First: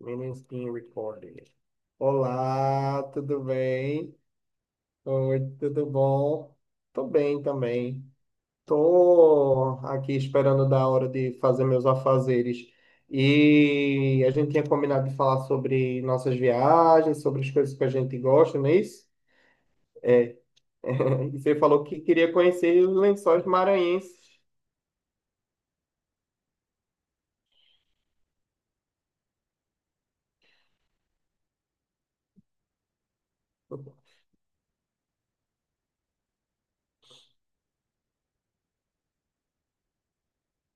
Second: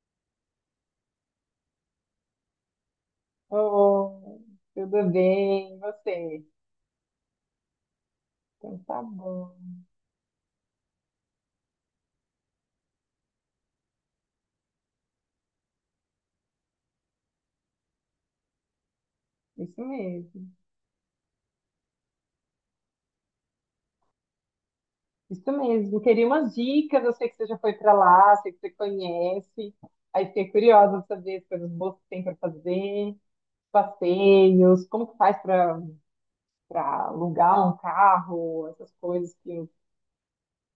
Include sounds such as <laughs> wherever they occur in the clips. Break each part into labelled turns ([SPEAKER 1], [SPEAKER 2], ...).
[SPEAKER 1] Meetings being recorded. Olá, tudo bem?
[SPEAKER 2] Oh, tudo
[SPEAKER 1] Oi,
[SPEAKER 2] bem, e
[SPEAKER 1] tudo
[SPEAKER 2] você?
[SPEAKER 1] bom? Tô bem também.
[SPEAKER 2] Então tá bom.
[SPEAKER 1] Tô aqui esperando da hora de fazer meus afazeres. E a gente tinha combinado de falar sobre nossas viagens, sobre as coisas que a gente gosta, não é isso?
[SPEAKER 2] Isso
[SPEAKER 1] É.
[SPEAKER 2] mesmo.
[SPEAKER 1] <laughs> E você falou que queria conhecer os lençóis maranhenses.
[SPEAKER 2] Isso mesmo. Queria umas dicas. Eu sei que você já foi pra lá, sei que você conhece. Aí fiquei curiosa de saber as coisas boas que tem para fazer, passeios, como que faz para alugar um carro, essas coisas que eu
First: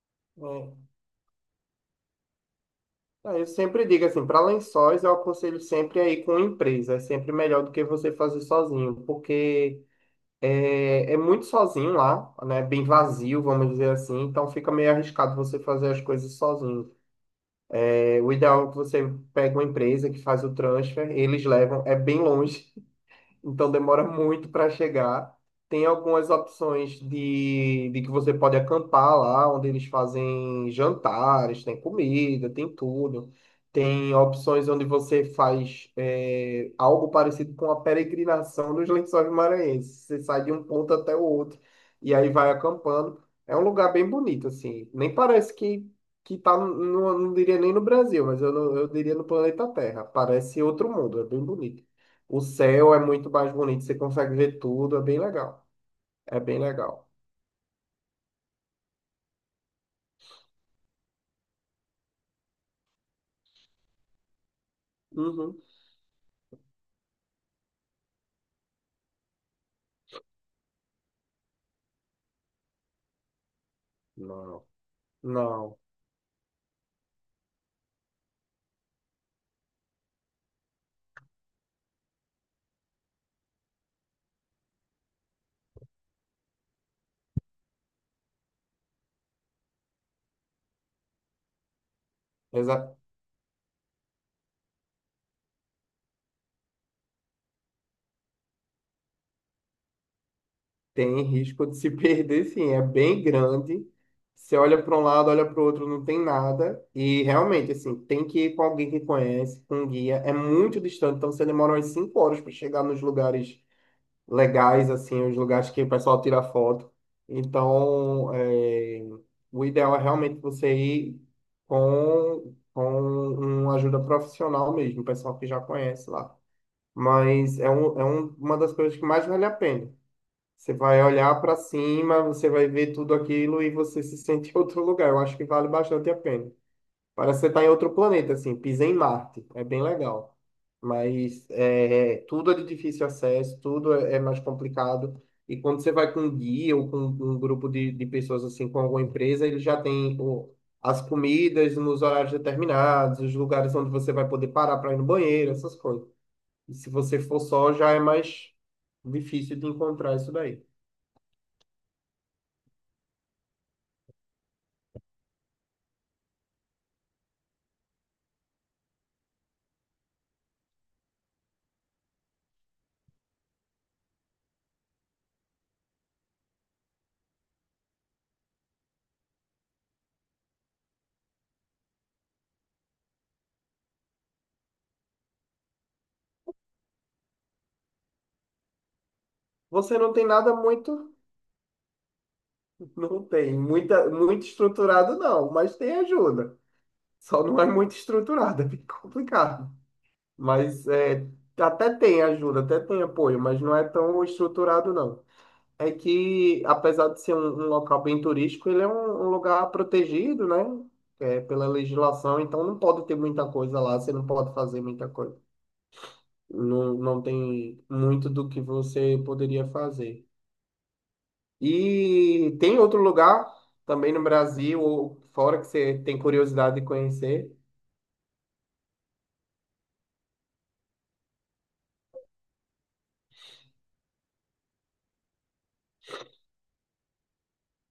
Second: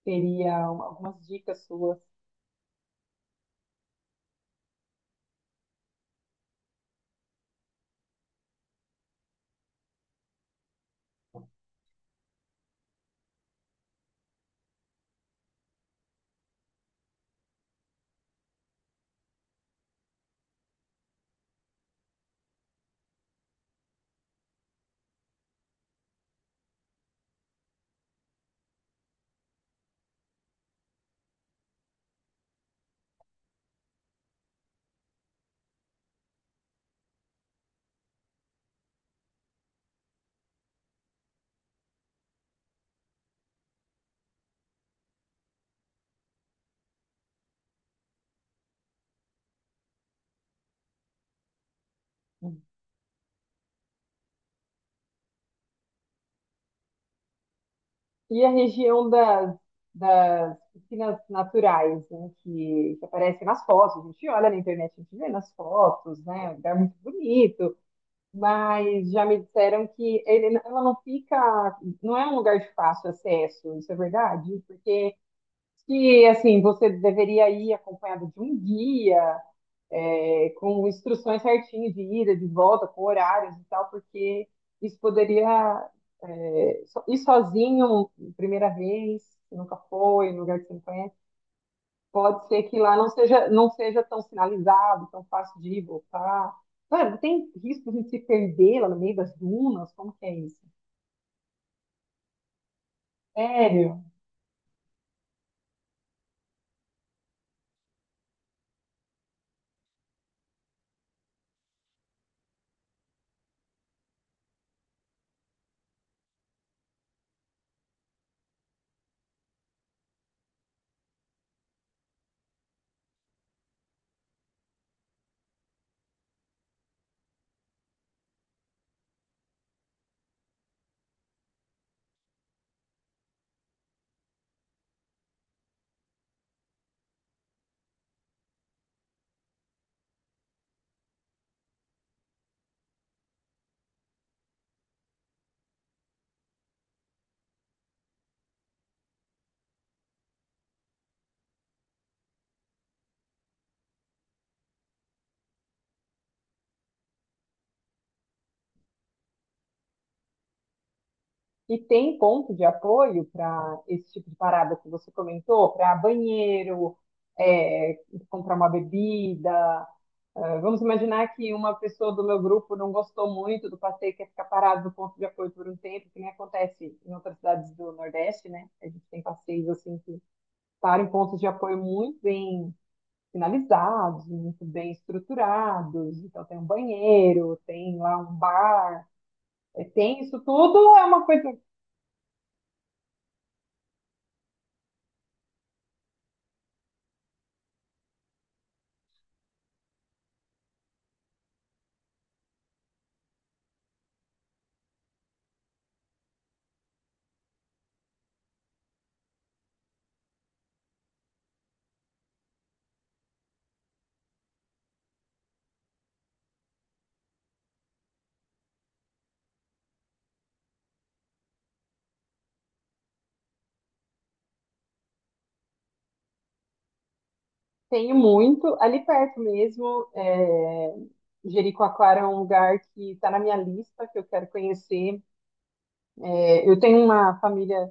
[SPEAKER 2] teria
[SPEAKER 1] É.
[SPEAKER 2] algumas dicas suas.
[SPEAKER 1] Eu sempre digo assim, para lençóis eu aconselho sempre a ir com empresa, é sempre melhor do que você fazer sozinho, porque é muito sozinho lá, né? Bem vazio, vamos dizer assim. Então fica meio arriscado você fazer as coisas sozinho. O ideal é que você pegue uma empresa que faz o transfer, eles levam. É bem longe, então demora muito para chegar. Tem algumas opções de que você pode acampar lá, onde eles fazem jantares, tem comida, tem tudo. Tem opções onde você faz algo parecido com a peregrinação dos Lençóis Maranhenses. Você sai de um ponto até o outro e aí vai acampando. É um lugar bem bonito, assim. Nem parece que tá, não diria nem no Brasil, mas eu diria no planeta Terra. Parece outro mundo, é bem bonito. O céu é muito mais bonito, você consegue ver tudo, é bem legal. É bem legal.
[SPEAKER 2] E a região das piscinas naturais, né, que aparecem nas fotos, a gente olha na internet, a gente vê nas
[SPEAKER 1] Uhum.
[SPEAKER 2] fotos, né, é um lugar muito bonito, mas já me disseram que ela não fica, não é um lugar de fácil acesso, isso é verdade?
[SPEAKER 1] Não,
[SPEAKER 2] Porque
[SPEAKER 1] não.
[SPEAKER 2] se, assim, você deveria ir acompanhado de um guia, com instruções certinhas de ida, de volta, com horários e tal, porque isso poderia ir sozinho, primeira vez, que nunca foi, em lugar que você não conhece. Pode ser que lá
[SPEAKER 1] Exa-
[SPEAKER 2] não seja tão sinalizado, tão fácil de ir e voltar. Mano, tem risco de se perder lá no meio das dunas? Como que é isso?
[SPEAKER 1] Tem risco de se <laughs> perder, sim. É bem grande.
[SPEAKER 2] Sério?
[SPEAKER 1] Você olha para um lado, olha para o outro, não tem nada. E realmente, assim, tem que ir com alguém que conhece, com um guia. É muito distante, então você demora umas 5 horas para chegar nos lugares legais, assim, os lugares que o pessoal tira foto. Então, é, o ideal é realmente você ir com uma ajuda profissional mesmo, o pessoal que já conhece lá. É uma das coisas que mais vale a pena. Você vai olhar para cima, você vai ver tudo aquilo e você se sente em outro lugar. Eu acho que vale bastante a pena. Parece que você tá em outro planeta, assim, pisa em Marte. É bem legal. Tudo é de difícil acesso, é mais complicado. E quando você vai com um guia ou com um grupo de pessoas, assim, com alguma empresa, ele já tem as comidas nos horários determinados, os lugares onde você vai poder parar para ir no banheiro, essas coisas. E se você for só, já é mais difícil de encontrar isso daí.
[SPEAKER 2] E tem ponto de apoio para esse tipo de parada que você comentou? Para banheiro, é, comprar uma bebida, ah, vamos imaginar que uma pessoa do meu grupo não gostou muito do passeio, quer ficar parado no ponto de apoio por um tempo, que nem acontece em outras cidades do Nordeste, né? A gente tem passeios assim que param em pontos de apoio muito bem finalizados, muito bem estruturados. Então tem um banheiro, tem lá um bar,
[SPEAKER 1] Você não
[SPEAKER 2] tem
[SPEAKER 1] tem
[SPEAKER 2] isso
[SPEAKER 1] nada
[SPEAKER 2] tudo, é
[SPEAKER 1] muito,
[SPEAKER 2] uma coisa que
[SPEAKER 1] Não tem muito estruturado, não, mas tem ajuda. Só não é muito estruturada, <laughs> é bem complicado. Mas é, até tem ajuda, até tem apoio, mas não é tão estruturado, não. É que, apesar de ser um local bem turístico, um lugar protegido, né? Pela legislação, então não pode ter muita coisa lá, você não pode fazer muita coisa. Não, não tem muito do que você poderia fazer. E tem outro lugar também no Brasil ou fora que você tem curiosidade de conhecer?
[SPEAKER 2] tem muito ali perto mesmo. Jericoacoara é um lugar que está na minha lista, que eu quero conhecer. Eh, Eu tenho uma família A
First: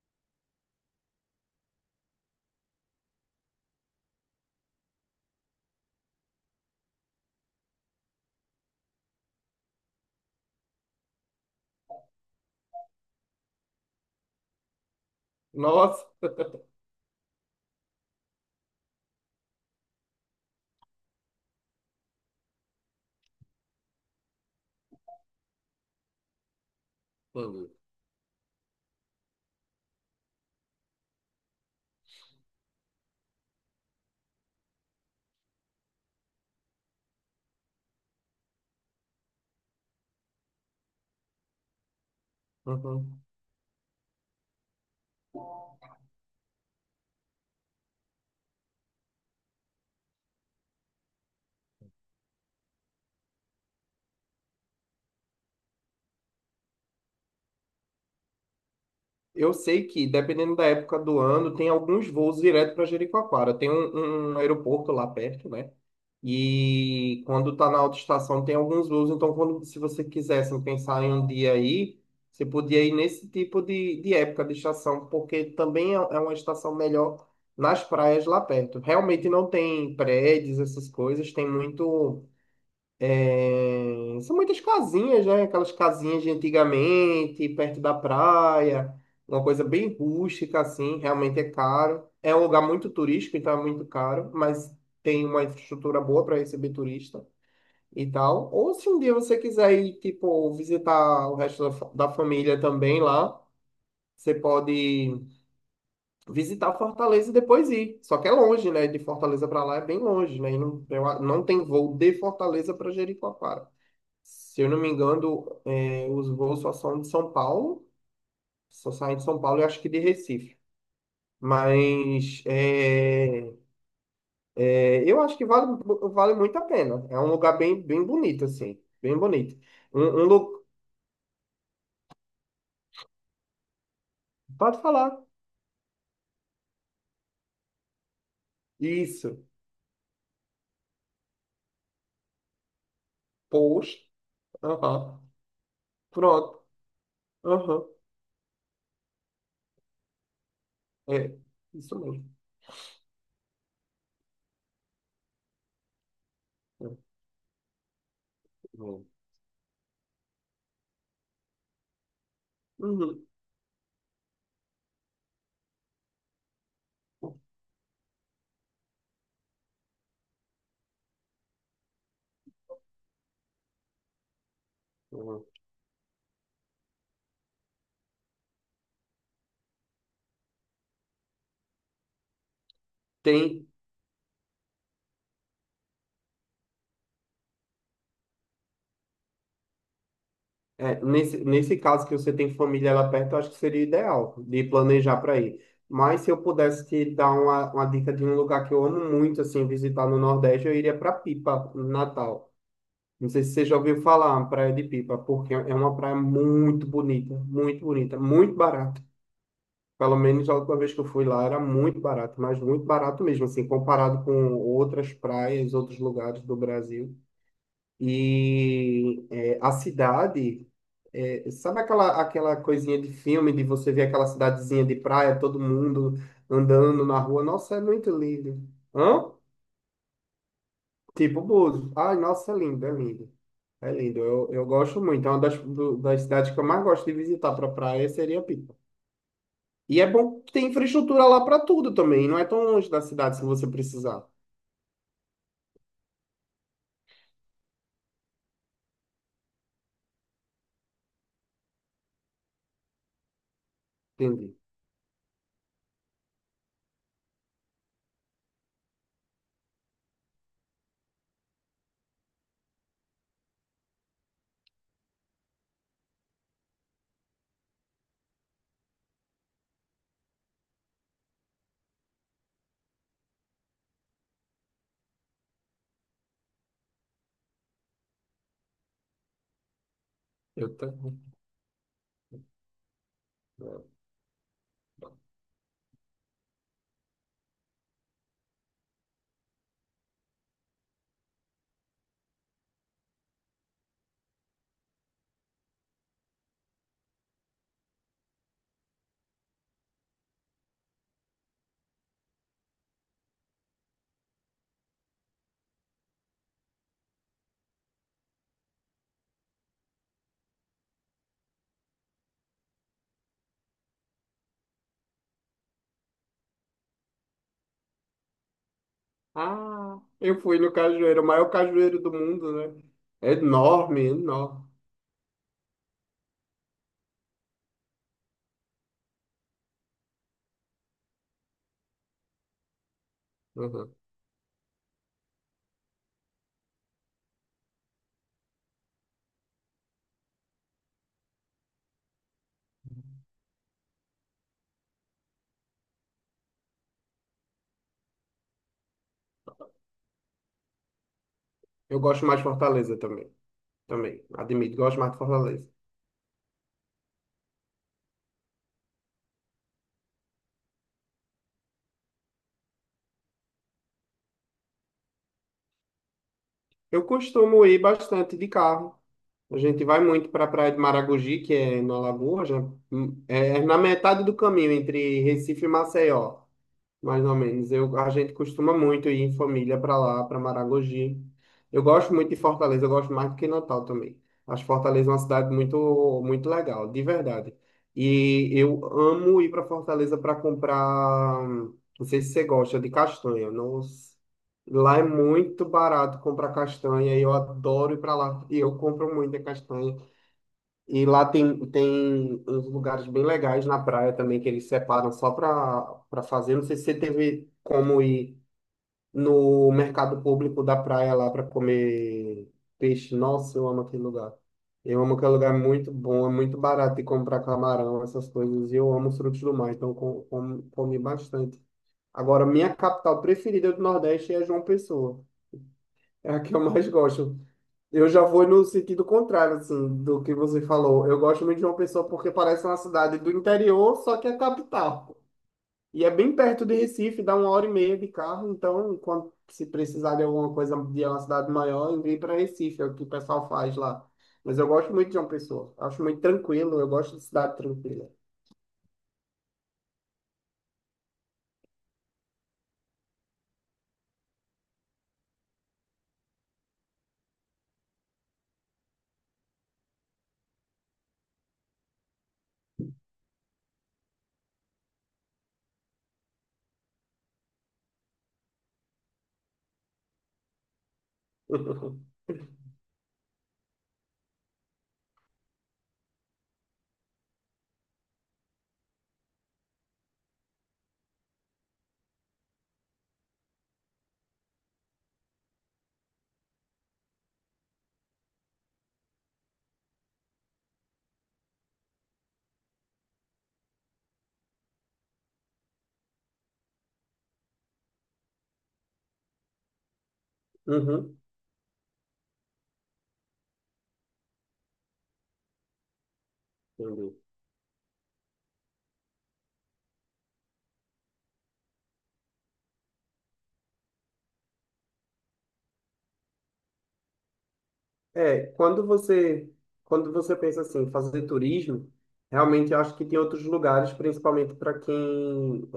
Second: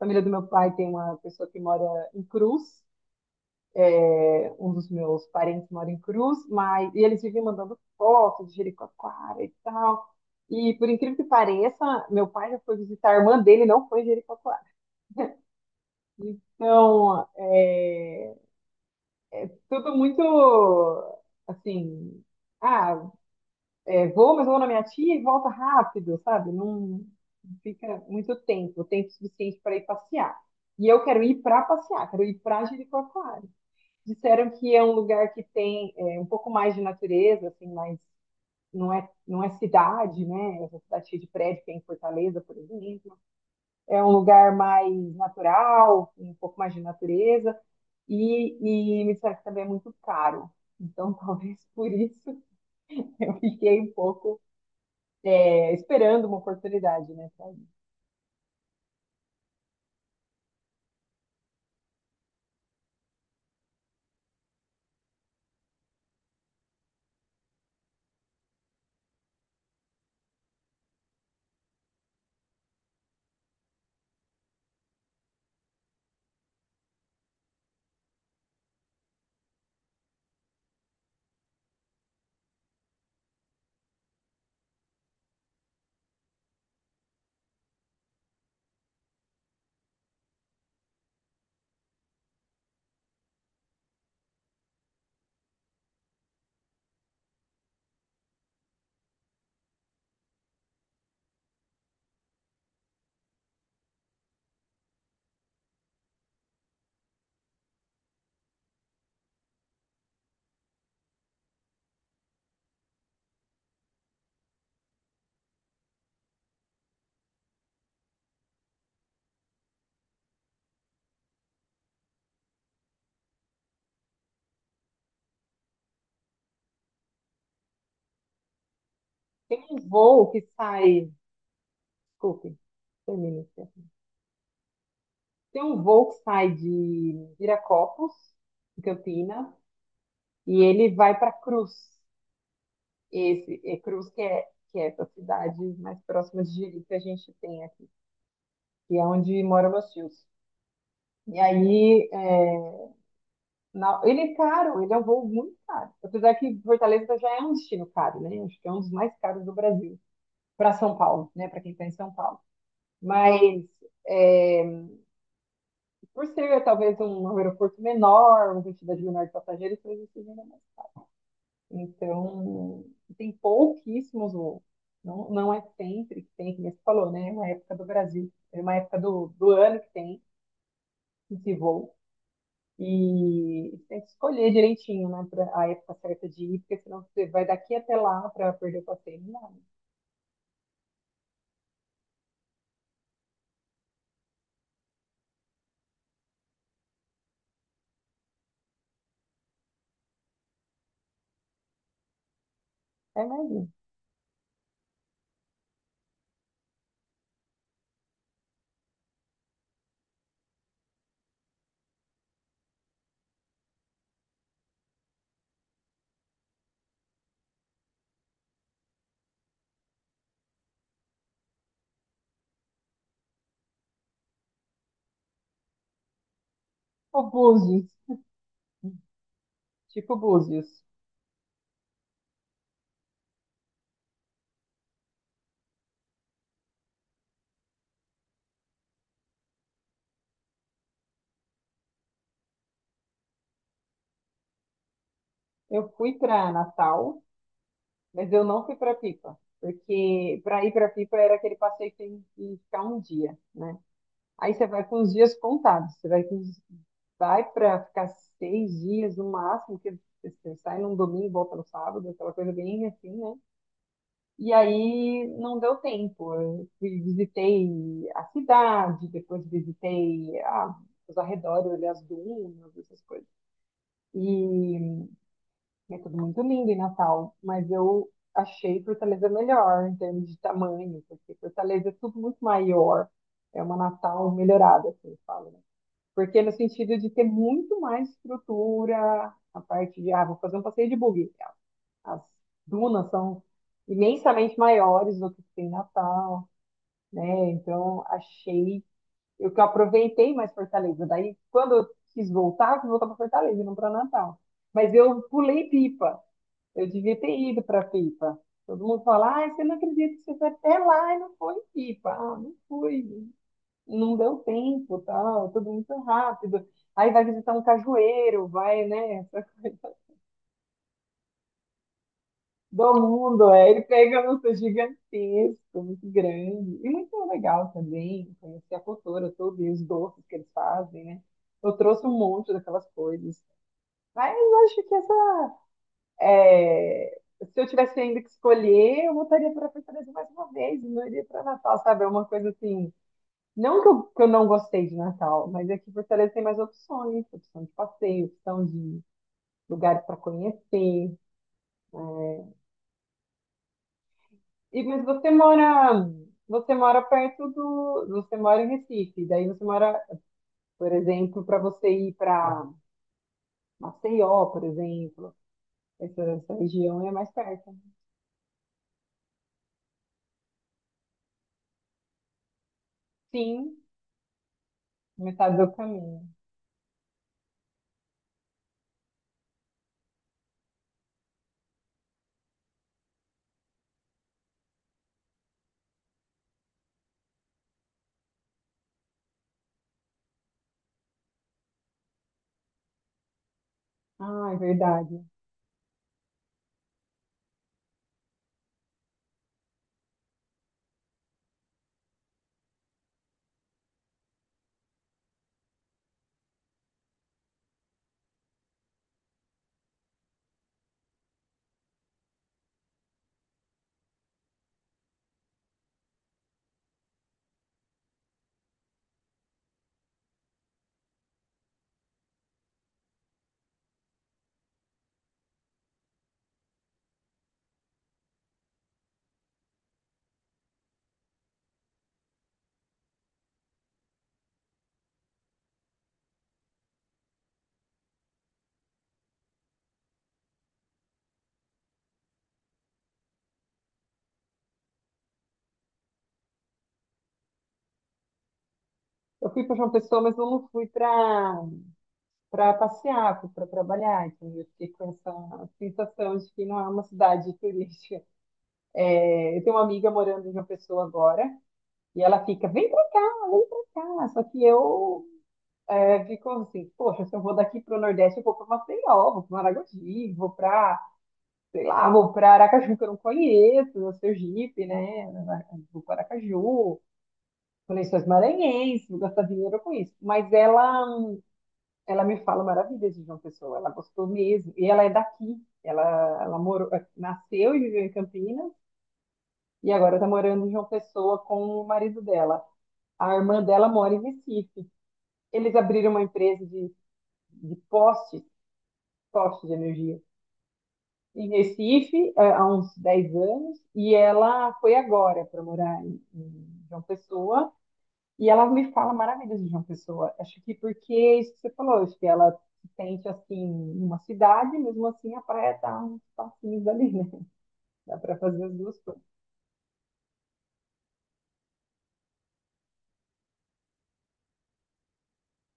[SPEAKER 2] família do meu pai tem uma pessoa que mora em Cruz, um dos meus parentes mora em Cruz, mas e eles vivem mandando fotos de Jericoacoara e tal. E por incrível que pareça, meu pai já foi visitar a irmã dele, não foi em Jericoacoara.
[SPEAKER 1] Nossa!
[SPEAKER 2] Então, tudo muito assim, ah, vou, mas vou na minha tia e volta rápido, sabe? Não fica muito tempo, tempo suficiente para ir passear. E eu quero ir para passear, quero ir para Jericoacoara. Disseram que é um lugar que tem um pouco mais de natureza, assim, mas não é cidade, né? Essa cidade cheia de prédio que é em Fortaleza, por exemplo.
[SPEAKER 1] Uhum.
[SPEAKER 2] É um lugar mais natural, com um pouco mais de natureza, e me disseram que também é muito caro. Então, <laughs> talvez por isso <laughs> eu fiquei um pouco esperando uma oportunidade, né? Pra ir.
[SPEAKER 1] Eu sei que, dependendo da época do ano, tem alguns voos direto para Jericoacoara. Tem um aeroporto lá perto, né? E quando tá na autoestação, tem alguns voos. Então, quando, se você quisesse pensar em um dia aí, você podia ir nesse tipo de época de estação, porque também é uma estação melhor nas praias lá perto. Realmente não tem prédios, essas coisas, tem muito. São muitas casinhas, né? Aquelas casinhas de antigamente, perto da praia, uma coisa bem rústica, assim, realmente é caro. É um lugar muito turístico, então é muito caro, mas tem uma infraestrutura boa para receber turista e tal. Ou se um dia você quiser ir, tipo, visitar o resto da, da família também lá, você pode visitar Fortaleza e depois ir. Só que é longe, né? De Fortaleza para lá é bem longe, né? E não, não tem voo de Fortaleza para Jericoacoara. Se eu não me engano, os voos só são de São Paulo, só saem de São Paulo e acho que de Recife. Mas é, eu acho que vale muito a pena. É um lugar bem, bem bonito, assim. Bem bonito.
[SPEAKER 2] Tem um
[SPEAKER 1] Um, um
[SPEAKER 2] voo que
[SPEAKER 1] lu-
[SPEAKER 2] sai. Desculpe, termina.
[SPEAKER 1] Pode falar.
[SPEAKER 2] Tem um voo que sai de Viracopos, em
[SPEAKER 1] Isso.
[SPEAKER 2] Campinas, e ele vai para Cruz. Esse é
[SPEAKER 1] Poxa.
[SPEAKER 2] Cruz, que é essa
[SPEAKER 1] Aham.
[SPEAKER 2] cidade mais próxima de
[SPEAKER 1] Pronto.
[SPEAKER 2] Jeri que a gente tem
[SPEAKER 1] Aham.
[SPEAKER 2] aqui, que é onde moram meus tios.
[SPEAKER 1] É.
[SPEAKER 2] E
[SPEAKER 1] Isso
[SPEAKER 2] aí,
[SPEAKER 1] mesmo.
[SPEAKER 2] é, ele é caro, ele é um voo muito caro. Apesar que
[SPEAKER 1] É,
[SPEAKER 2] Fortaleza já é um destino caro, né? Acho que é um dos
[SPEAKER 1] é.
[SPEAKER 2] mais caros do Brasil, para São Paulo, né? Para quem está em São Paulo.
[SPEAKER 1] Uhum.
[SPEAKER 2] Mas, é, por ser talvez um aeroporto menor, uma quantidade menor de passageiros, talvez seja. Então, tem pouquíssimos, ou não,
[SPEAKER 1] Uhum.
[SPEAKER 2] não é sempre que tem, como você falou, né? É uma época do Brasil, é uma época do ano que tem esse voo.
[SPEAKER 1] Tem,
[SPEAKER 2] E tem que escolher direitinho, né? Pra a época certa de ir, porque senão você vai daqui até lá para perder o passeio. Não,
[SPEAKER 1] É, nesse caso que você tem família lá perto, eu acho que seria ideal de planejar para ir. Mas se eu pudesse te dar uma dica de um lugar que eu amo muito, assim, visitar no Nordeste, eu iria para Pipa, no Natal.
[SPEAKER 2] é
[SPEAKER 1] Não sei
[SPEAKER 2] mais
[SPEAKER 1] se você
[SPEAKER 2] isso.
[SPEAKER 1] já ouviu falar, Praia de Pipa, porque é uma praia muito bonita, muito bonita, muito barata. Pelo menos a última vez que eu fui lá era muito barato, mas muito barato mesmo, assim, comparado com outras praias, outros lugares do Brasil. E é, a cidade, sabe aquela coisinha de filme de você ver aquela cidadezinha de praia, todo mundo andando na
[SPEAKER 2] O
[SPEAKER 1] rua? Nossa, é
[SPEAKER 2] Búzios,
[SPEAKER 1] muito lindo. Hã?
[SPEAKER 2] tipo Búzios.
[SPEAKER 1] Tipo Búzios. Ai, nossa, é lindo, é lindo. É lindo, eu gosto muito. É uma das cidades que eu mais gosto de visitar para praia seria Pipa. E é bom que tem infraestrutura lá para tudo também, não é tão longe da cidade se você precisar.
[SPEAKER 2] Eu fui para Natal, mas eu não fui para Pipa. Porque para ir para Pipa era aquele passeio que tem que ficar um dia, né? Aí
[SPEAKER 1] Entendi.
[SPEAKER 2] você vai com os dias contados, você vai com os vai para ficar 6 dias no máximo, que você sai num domingo e volta no sábado, aquela coisa bem assim, né? E aí não deu tempo. Eu visitei a cidade, depois visitei os arredores, ali, as dunas, essas coisas. E é tudo muito lindo em Natal, mas eu achei Fortaleza melhor em termos de
[SPEAKER 1] Eu
[SPEAKER 2] tamanho,
[SPEAKER 1] também.
[SPEAKER 2] porque Fortaleza é tudo muito maior. É uma Natal melhorada, assim, fala, né? Porque no sentido de ter muito mais estrutura, a parte de, vou fazer um passeio de buggy. As dunas são imensamente maiores do que tem em Natal, né? Então, achei, eu que aproveitei mais Fortaleza. Daí, quando eu quis voltar para Fortaleza, e não para Natal. Mas eu pulei Pipa. Eu devia ter ido para Pipa. Todo mundo fala, ah, você não acredita que você foi até lá e não foi em Pipa. Ah, não fui, não deu tempo, tal, tudo muito rápido. Aí vai visitar um cajueiro, vai, né, essa coisa
[SPEAKER 1] Ah, eu fui no cajueiro, o maior cajueiro do mundo, né?
[SPEAKER 2] do
[SPEAKER 1] É
[SPEAKER 2] mundo. Ele
[SPEAKER 1] enorme,
[SPEAKER 2] pega um urso
[SPEAKER 1] enorme.
[SPEAKER 2] gigantesco, muito grande. E muito legal também conhecer a cultura toda e os doces que eles fazem, né? Eu trouxe um monte daquelas coisas.
[SPEAKER 1] Uhum.
[SPEAKER 2] Mas eu acho que essa, é, se eu tivesse ainda que escolher, eu voltaria para a Fortaleza mais uma vez, e não iria para Natal, sabe? É uma coisa assim, não que eu, não gostei de Natal, mas aqui em Fortaleza tem mais opções, opção de passeio, opção de lugares para conhecer.
[SPEAKER 1] Eu gosto mais de Fortaleza também. Também, admito,
[SPEAKER 2] E,
[SPEAKER 1] gosto
[SPEAKER 2] mas
[SPEAKER 1] mais de Fortaleza.
[SPEAKER 2] você mora em Recife, por exemplo, para você ir para Maceió, por exemplo, essa
[SPEAKER 1] Eu
[SPEAKER 2] região é mais
[SPEAKER 1] costumo
[SPEAKER 2] perto.
[SPEAKER 1] ir bastante de carro. A gente vai muito para a Praia de Maragogi, que é na Lagoa, já, é
[SPEAKER 2] Sim,
[SPEAKER 1] na metade do caminho entre
[SPEAKER 2] metade
[SPEAKER 1] Recife e
[SPEAKER 2] do caminho.
[SPEAKER 1] Maceió, mais ou menos. A gente costuma muito ir em família para lá, para Maragogi. Eu gosto muito de Fortaleza, eu gosto mais do que Natal também. Acho Fortaleza uma cidade muito, muito legal, de verdade. E eu amo ir para Fortaleza para comprar. Não sei se você gosta de castanha. Nossa.
[SPEAKER 2] Ah, é
[SPEAKER 1] Lá é
[SPEAKER 2] verdade.
[SPEAKER 1] muito barato comprar castanha e eu adoro ir para lá. E eu compro muita castanha. E lá tem uns lugares bem legais na praia também que eles separam só para fazer. Não sei se você teve como ir no mercado público da praia lá para comer peixe. Nossa, eu amo aquele lugar. Eu amo aquele lugar, é muito bom, é muito barato de comprar camarão, essas coisas. E eu amo os frutos do mar, então comi bastante. Agora, minha capital preferida do Nordeste é João Pessoa. É a que eu mais gosto. Eu já vou no sentido contrário, assim, do que você falou. Eu gosto muito de uma Pessoa porque parece uma cidade do interior, só que é capital. E é bem perto de Recife, dá 1 hora e meia de carro. Então, quando se precisar de alguma coisa de uma cidade maior, eu para Recife, é o que o pessoal faz lá. Mas eu gosto muito de uma Pessoa. Acho muito tranquilo, eu gosto de cidade tranquila.
[SPEAKER 2] Eu fui para João Pessoa, mas eu não fui para passear, para trabalhar. Então eu fiquei com essa sensação de que não é uma cidade turística. É, eu tenho uma amiga morando em uma pessoa agora e ela fica, vem para cá, vem para cá. Só que eu fico assim, poxa, se eu vou daqui para o Nordeste, eu vou para Maceió, vou para Maragogi, vou para, sei lá,
[SPEAKER 1] <laughs>
[SPEAKER 2] vou para Aracaju, que eu não conheço, o Sergipe, né? Vou para Aracaju conexões maranhenses, vou gastar dinheiro com isso. Ela me fala maravilhas de João Pessoa, ela gostou mesmo. E ela é daqui, ela morou, nasceu e viveu em Campinas, e agora está morando em João Pessoa com o marido dela. A irmã dela mora em Recife. Eles abriram uma empresa de, postes, postes de energia,
[SPEAKER 1] Uhum.
[SPEAKER 2] em Recife há uns 10 anos, e ela foi agora para morar em João
[SPEAKER 1] Entendi.
[SPEAKER 2] Pessoa, e ela me fala maravilhas de João Pessoa. Acho que porque é isso que você falou, acho que ela se sente assim numa cidade, mesmo assim a praia tá uns passinhos ali, né? <laughs> Dá para
[SPEAKER 1] É,
[SPEAKER 2] fazer as duas coisas.
[SPEAKER 1] quando você pensa assim, fazer turismo, realmente eu acho que tem outros lugares, principalmente para quem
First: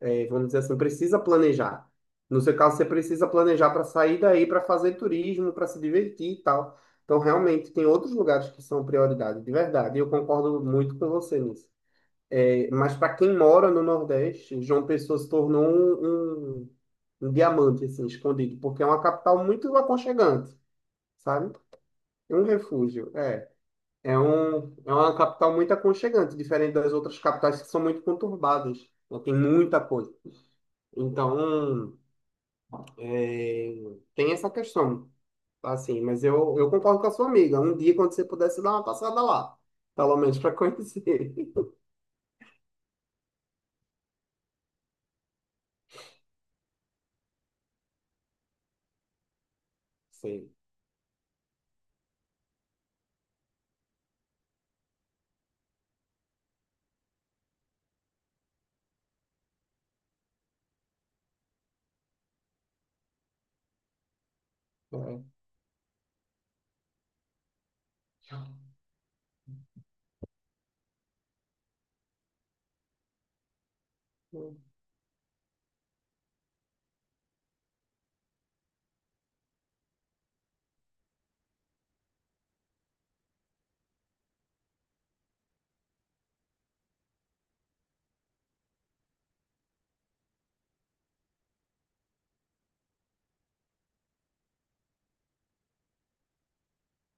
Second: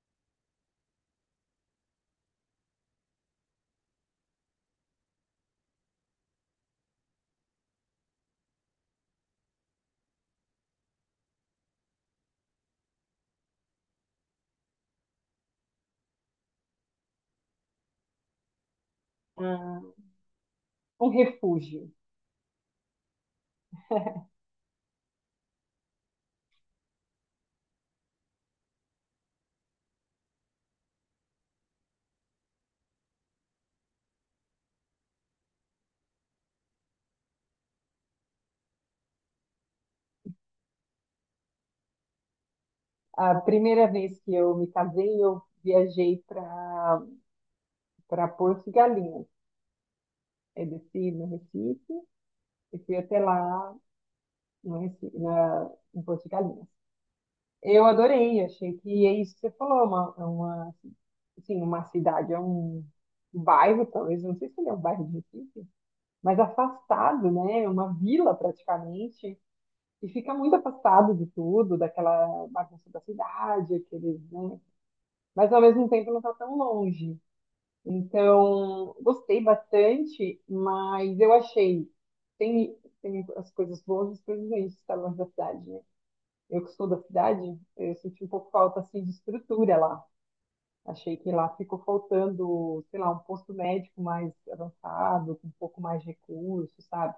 [SPEAKER 1] vamos dizer assim, precisa planejar. No seu caso, você precisa planejar para sair daí, para fazer turismo, para se divertir e tal. Então, realmente, tem outros lugares que são prioridade, de verdade. E eu concordo muito com você nisso. É, mas para quem mora no Nordeste, João Pessoa se tornou um diamante, assim, escondido, porque é uma capital muito
[SPEAKER 2] Ah,
[SPEAKER 1] aconchegante,
[SPEAKER 2] um
[SPEAKER 1] sabe?
[SPEAKER 2] refúgio.
[SPEAKER 1] É um refúgio, é. É uma capital muito aconchegante, diferente das outras capitais que são muito conturbadas, né? Tem muita coisa. Então, É, tem essa questão, tá? Assim, mas eu concordo com a sua amiga. Um dia, quando você pudesse dar uma passada lá, pelo menos para conhecer.
[SPEAKER 2] A primeira vez que eu me casei, eu viajei para Porto de Galinhas.
[SPEAKER 1] <laughs> Sim.
[SPEAKER 2] Eu desci no Recife e fui até lá no Recife, em Porto de Galinhas. Eu adorei, achei que é isso que você falou, é uma, assim, uma cidade, é um bairro, talvez, não sei se ele é um bairro de
[SPEAKER 1] É.
[SPEAKER 2] Recife, mas afastado, né? É uma vila praticamente, e fica muito afastado de tudo, daquela bagunça da cidade, aqueles, né? Mas ao mesmo tempo não está tão longe. Então, gostei bastante, mas eu achei, tem, tem as coisas boas e as coisas ruins de estar longe da cidade, né? Eu que sou da cidade, eu senti um pouco falta assim de estrutura lá. Achei que lá ficou faltando, sei lá, um posto médico mais avançado, com um pouco mais de recurso, sabe?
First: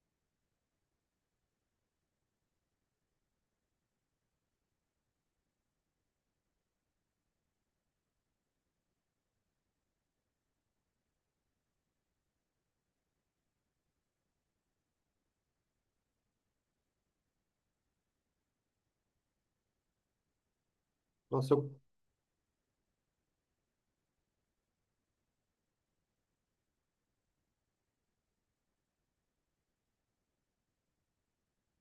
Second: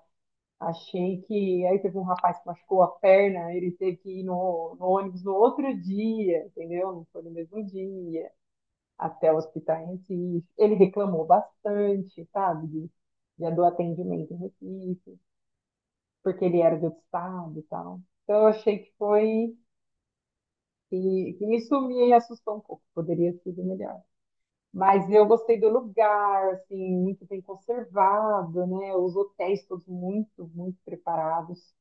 [SPEAKER 2] Achei que aí teve um rapaz que machucou a perna, ele teve que ir no ônibus no outro dia, entendeu? Não foi no mesmo dia, até o hospital em Recife. Ele reclamou bastante, sabe? Já do atendimento em Recife, porque ele era de outro estado e tal. Então eu achei que foi. E
[SPEAKER 1] Nossa,
[SPEAKER 2] e
[SPEAKER 1] eu,
[SPEAKER 2] isso me assustou um pouco, poderia ter sido melhor. Mas eu gostei do lugar, assim, muito bem conservado, né? Os hotéis todos muito, muito preparados.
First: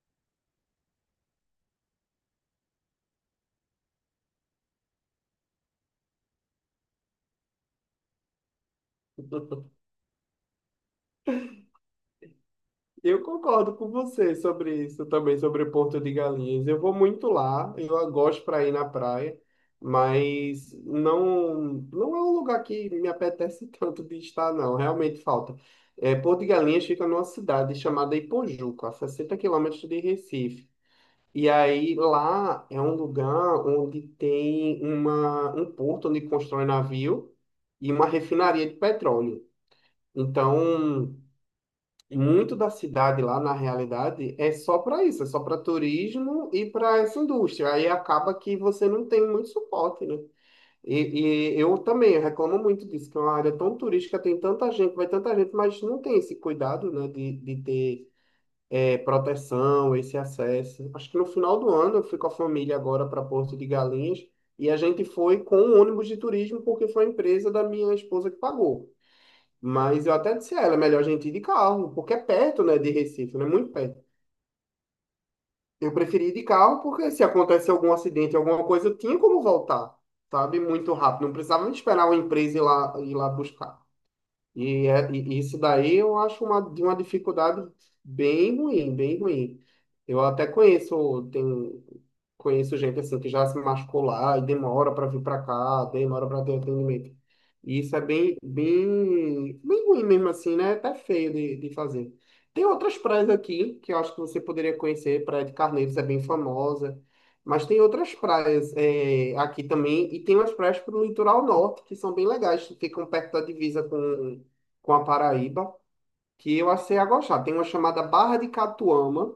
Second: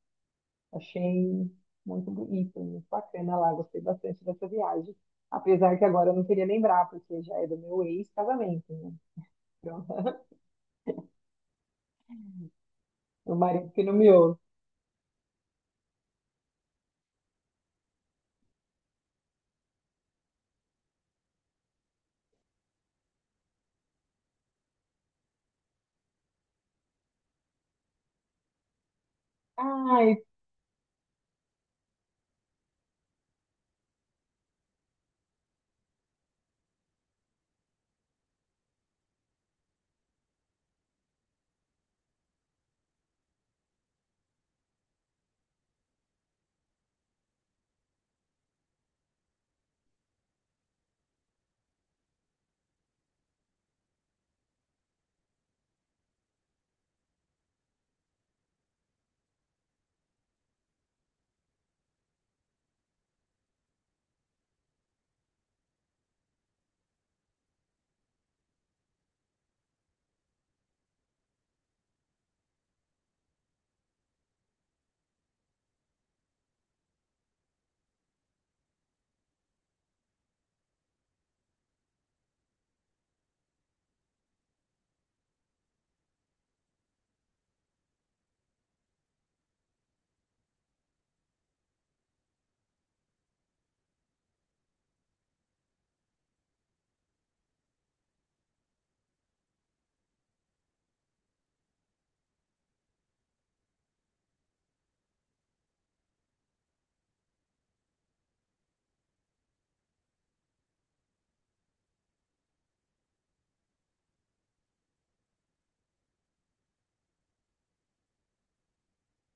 [SPEAKER 2] Achei muito bonito, muito bacana lá, gostei bastante dessa viagem. Apesar que agora eu não queria lembrar, porque já é do meu ex-casamento, né? Então,
[SPEAKER 1] <laughs> eu
[SPEAKER 2] <laughs> meu marido
[SPEAKER 1] concordo
[SPEAKER 2] que
[SPEAKER 1] com você
[SPEAKER 2] nomeou.
[SPEAKER 1] sobre isso também, sobre Porto de Galinhas. Eu vou muito lá, eu gosto para ir na praia, mas não é um lugar que me apetece <laughs> tanto de estar, não. Realmente falta. É, Porto de Galinhas fica numa cidade chamada Ipojuca, a 60 quilômetros de
[SPEAKER 2] Ai,
[SPEAKER 1] Recife. E aí lá é um lugar onde tem um porto onde constrói navio e uma refinaria de petróleo. Então, muito da cidade lá, na realidade, é só para isso, é só para turismo e para essa indústria. Aí acaba que você não tem muito suporte, né? E eu também reclamo muito disso, que é uma área tão turística, tem tanta gente, vai tanta gente, mas não tem esse cuidado, né, de ter proteção, esse acesso. Acho que no final do ano eu fui com a família agora para Porto de Galinhas e a gente foi com um ônibus de turismo porque foi a empresa da minha esposa que pagou. Mas eu até disse a ela, é melhor a gente ir de carro, porque é perto, né, de Recife, né, muito perto. Eu preferi ir de carro porque se acontece algum acidente, alguma coisa, eu tinha como voltar, sabe, muito rápido. Não precisava esperar uma empresa ir lá buscar. E isso daí eu acho uma, de uma dificuldade bem ruim, bem ruim. Eu até conheço, tem, conheço gente assim que já se machucou lá e demora para vir para cá, demora para ter atendimento. E isso é bem, bem, bem ruim mesmo assim, né? É Até feio de fazer. Tem outras praias aqui que eu acho que você poderia conhecer. Praia de Carneiros é bem famosa. Mas tem outras praias é, aqui também. E tem umas praias para o litoral norte que são bem legais, que ficam perto da divisa com a Paraíba, que eu achei a gostar. Tem uma chamada Barra de Catuama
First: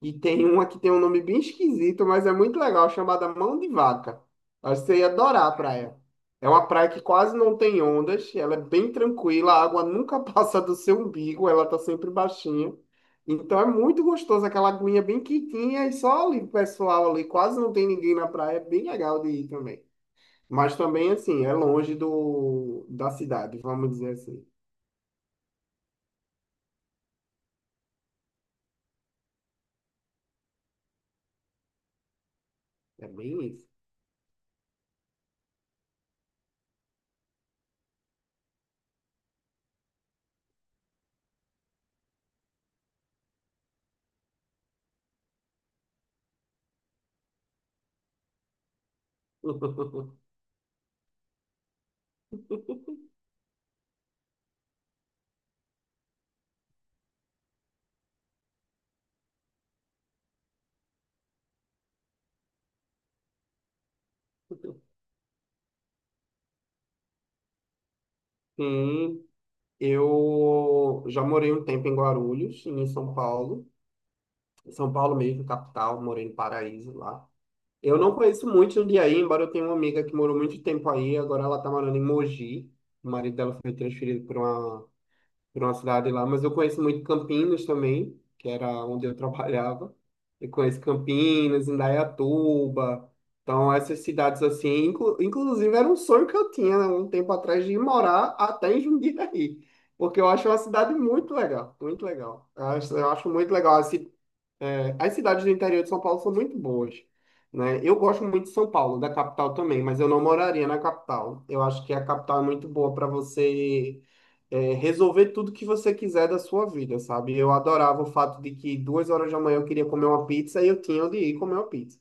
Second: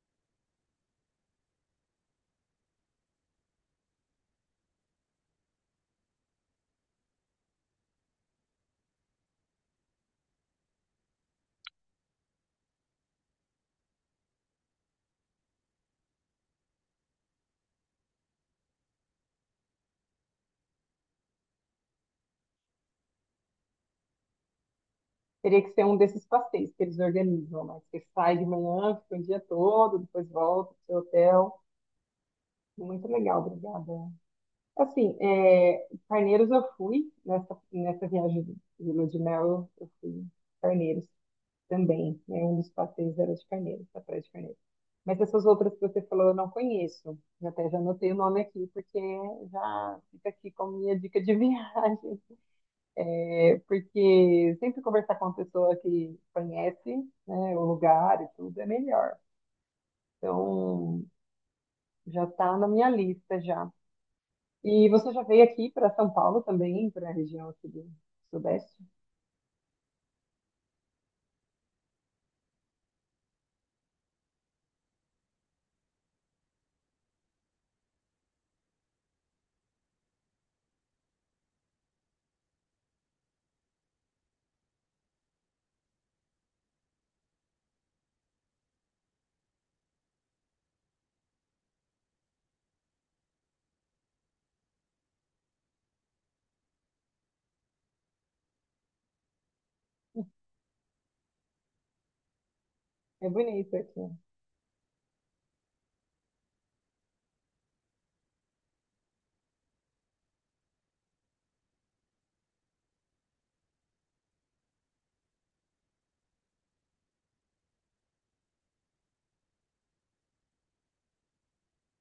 [SPEAKER 1] e tem uma que tem um nome bem esquisito, mas é muito legal, chamada Mão de Vaca. Acho que você ia adorar a praia. É uma praia que quase não tem ondas, ela é bem tranquila, a água <laughs> nunca passa do seu umbigo, ela tá sempre baixinha. Então é muito gostoso, aquela aguinha bem quietinha e só ali o pessoal ali, quase não tem ninguém na praia, é bem legal de ir também. Mas também, assim, é longe do, da cidade, vamos dizer assim.
[SPEAKER 2] teria que ser um desses passeios que eles organizam, né? Você sai de manhã, fica o dia todo, depois volta pro seu hotel. Muito
[SPEAKER 1] É
[SPEAKER 2] legal,
[SPEAKER 1] bem isso.
[SPEAKER 2] obrigada. Assim, Carneiros eu fui, nessa viagem de lua de mel, eu fui em Carneiros também, né? Um dos passeios era de Carneiros, da Praia de Carneiros. Mas essas outras que você falou eu não conheço, eu até já anotei o nome aqui, porque já
[SPEAKER 1] <laughs>
[SPEAKER 2] fica aqui como minha dica de <laughs> viagem. É, porque sempre conversar com uma pessoa que conhece, né, o lugar e tudo é melhor. Então, já está na minha lista já. E você já veio aqui para São Paulo também, para a região aqui do Sudeste?
[SPEAKER 1] Sim, eu já morei um tempo em Guarulhos, em São Paulo. São Paulo mesmo, capital, morei no Paraíso lá. Eu não conheço muito Jundiaí, embora eu tenha uma amiga que morou muito tempo aí, agora ela está morando em Mogi. O marido dela foi transferido para uma por uma cidade lá, mas eu conheço muito Campinas também, que era onde eu <laughs> trabalhava. Eu conheço Campinas, Indaiatuba. Então, essas cidades assim, inclusive era um sonho que eu tinha, né, um tempo atrás de ir morar até em Jundiaí, porque eu acho uma cidade muito legal, muito legal. Eu acho
[SPEAKER 2] É
[SPEAKER 1] muito
[SPEAKER 2] bonito
[SPEAKER 1] legal.
[SPEAKER 2] aqui.
[SPEAKER 1] Assim, é, as cidades do interior de São Paulo são muito boas, né? Eu gosto muito de São Paulo, da capital também, mas eu não moraria na capital. Eu acho que a capital é muito boa para você é, resolver tudo que você quiser da sua vida, sabe? Eu adorava o fato de que 2 horas da manhã eu queria comer uma pizza e eu tinha onde ir comer uma pizza,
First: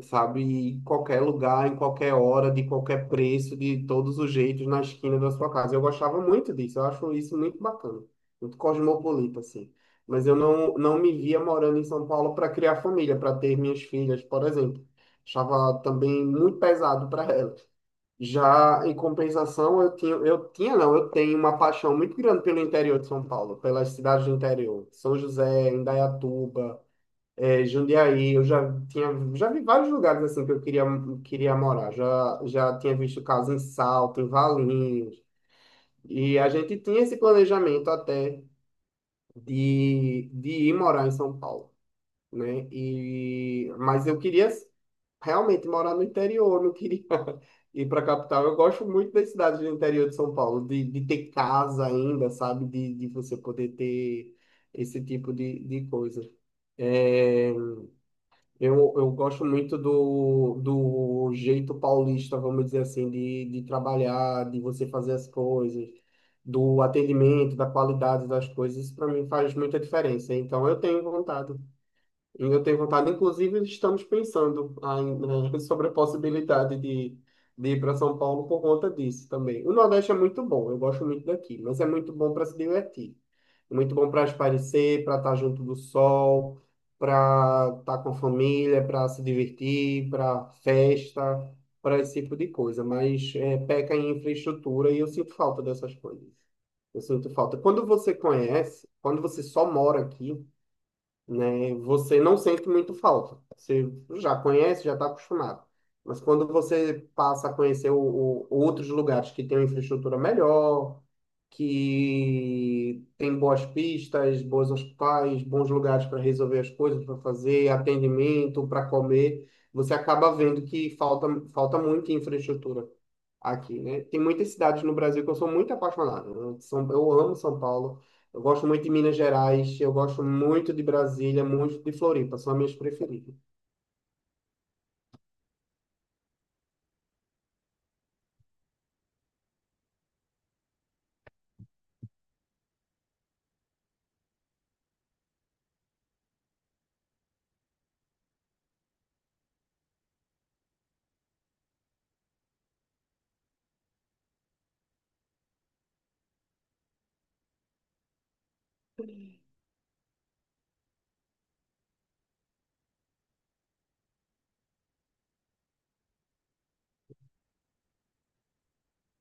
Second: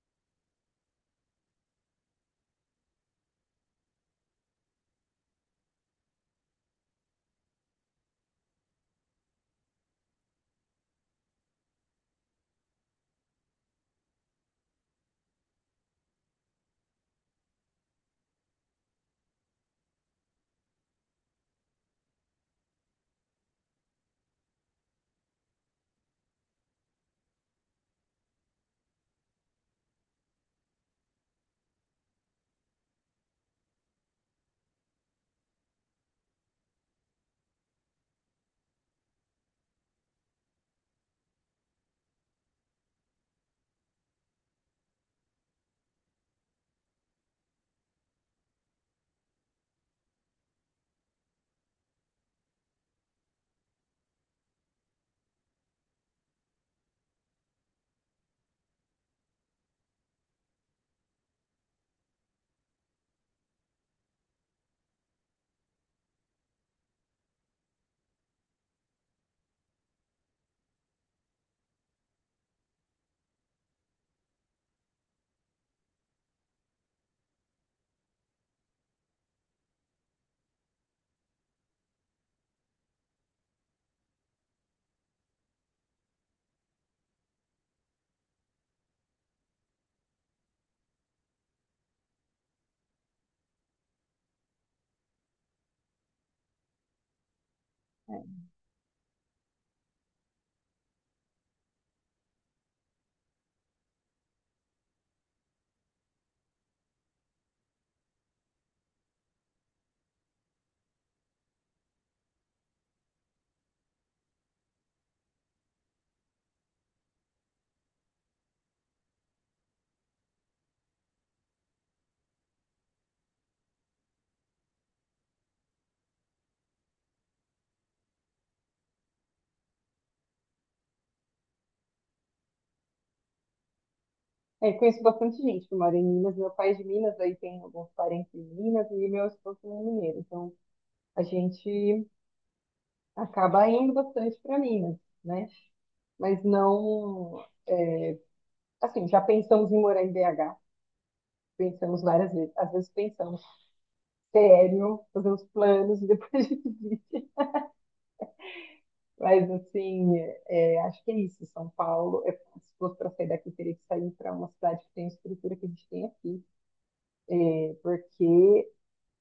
[SPEAKER 1] sabe? Em qualquer lugar, em qualquer hora, de qualquer preço, de todos os jeitos, na esquina da sua casa. Eu gostava muito disso, eu acho isso muito bacana, muito cosmopolita, assim. Mas eu não, não me via morando em São Paulo para criar família, para ter minhas filhas, por exemplo. Achava também muito pesado para elas. Já em compensação, eu tinha, não, eu tenho uma paixão muito grande pelo interior de São Paulo, pelas cidades do interior, São José, Indaiatuba, é, Jundiaí, eu já tinha, já vi vários lugares assim que eu queria, queria morar. Já tinha visto casa em Salto, em Valinhos. E a gente tinha esse planejamento até de ir morar em São Paulo, né? E, mas eu queria realmente morar no interior, não queria <laughs> ir para a capital. Eu gosto muito das cidades do interior de São Paulo, de ter casa ainda, sabe? De você poder ter esse tipo de coisa. É, eu gosto muito do, do jeito paulista, vamos dizer assim, de trabalhar, de você fazer as coisas, do atendimento, da qualidade das coisas. Isso para mim faz muita diferença. Então eu tenho vontade. E eu tenho vontade, inclusive, estamos pensando ainda <laughs> sobre a possibilidade de ir para São Paulo por conta disso também. O Nordeste é muito bom, eu gosto muito daqui, mas é muito bom para se divertir. Muito bom para espairecer, para estar junto do sol, para estar com a família, para se divertir, para festa, para esse tipo de coisa. Mas é, peca em infraestrutura e eu sinto falta dessas coisas. Eu sinto falta. Quando você
[SPEAKER 2] É.
[SPEAKER 1] conhece, quando você só mora aqui, né? Você não sente muito falta. Você já conhece, já está acostumado. Mas quando você passa a conhecer outros lugares que têm uma infraestrutura melhor, que tem boas pistas, bons hospitais, bons lugares para resolver as coisas, para fazer atendimento, para comer, você acaba vendo que falta, falta muita infraestrutura aqui, né? Tem muitas cidades no Brasil que eu sou muito apaixonado. Eu amo São Paulo. Eu gosto muito de Minas Gerais, eu gosto muito de Brasília, muito de Floripa, são as minhas preferidas.
[SPEAKER 2] É, conheço bastante gente que mora em Minas. Meu pai é de Minas, aí tem alguns parentes em Minas e meu esposo é mineiro. Então a gente acaba indo bastante para Minas, né? Mas não, assim, já pensamos em morar em BH. Pensamos várias vezes. Às vezes pensamos, sério, fazemos planos e depois <laughs> a gente desiste. Mas, assim, acho que é isso. São Paulo, se fosse para sair daqui, teria que sair para uma cidade que tem a estrutura que a gente tem aqui. É, porque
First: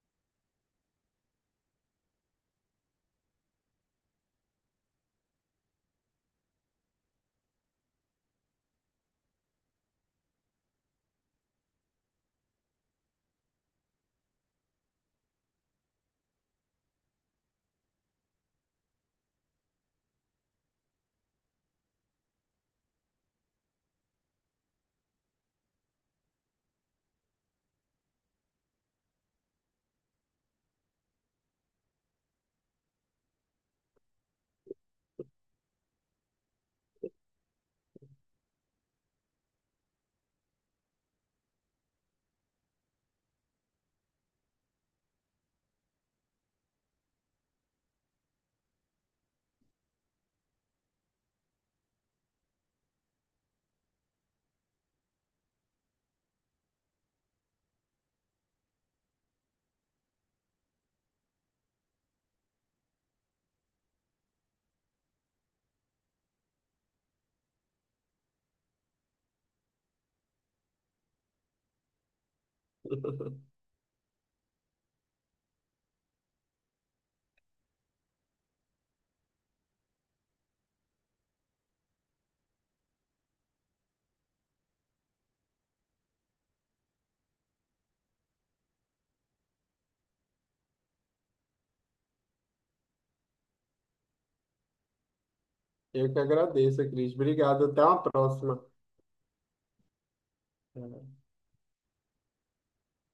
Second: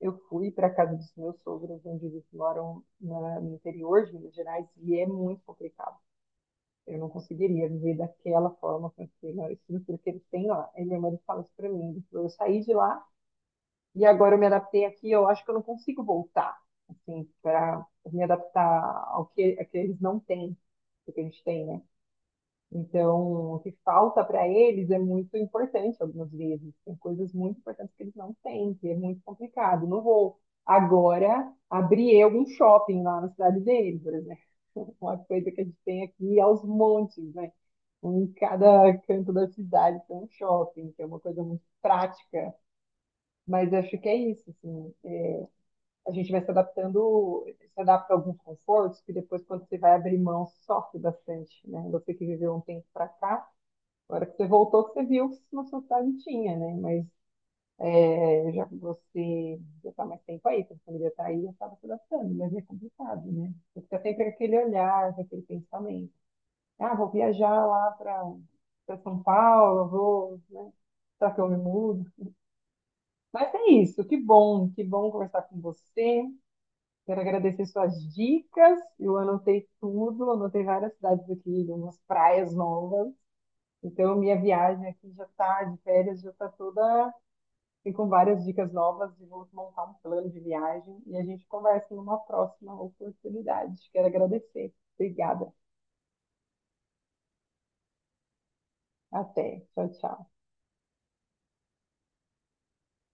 [SPEAKER 2] eu fui para a casa dos meus sogros, onde eles moram no interior de Minas Gerais, e é muito complicado. Eu não conseguiria viver daquela forma com aquela estrutura que eles têm lá. E minha mãe fala isso para mim. Ele falou, eu saí de lá e agora eu me adaptei aqui, eu acho que eu não consigo voltar, assim, para me adaptar ao que, a que eles não têm, o que a gente tem, né? Então, o que falta para eles é muito importante algumas vezes. Tem coisas muito importantes que eles não têm, que é muito complicado. Não vou agora abrir algum shopping lá na cidade dele, por exemplo. <laughs> Uma coisa que a gente tem aqui aos montes, né? Em cada canto da cidade tem um shopping, que é uma coisa muito prática. Mas acho que é isso, assim. A gente vai se adaptando, se adapta a alguns confortos, que depois, quando você vai abrir mão, sofre bastante, né? Você que viveu um tempo para cá, agora que você voltou, que você viu que na sua cidade tinha, né? Mas já que você já está mais tempo aí, sua família está aí, já estava se adaptando, mas é complicado, né? Você fica sempre com aquele olhar, com aquele pensamento. Ah, vou viajar lá para São Paulo, vou, né? Será que eu me mudo? Mas
[SPEAKER 1] <laughs>
[SPEAKER 2] é isso, que bom conversar com você. Quero agradecer suas dicas. Eu anotei tudo, anotei várias cidades aqui, umas praias novas. Então, minha viagem aqui já está de férias, já está toda e com várias dicas novas e vamos montar um plano de viagem e a gente conversa numa próxima oportunidade. Quero agradecer. Obrigada.
[SPEAKER 1] Eu que agradeço, Cris. Obrigado, até uma próxima.
[SPEAKER 2] Até. Tchau, tchau.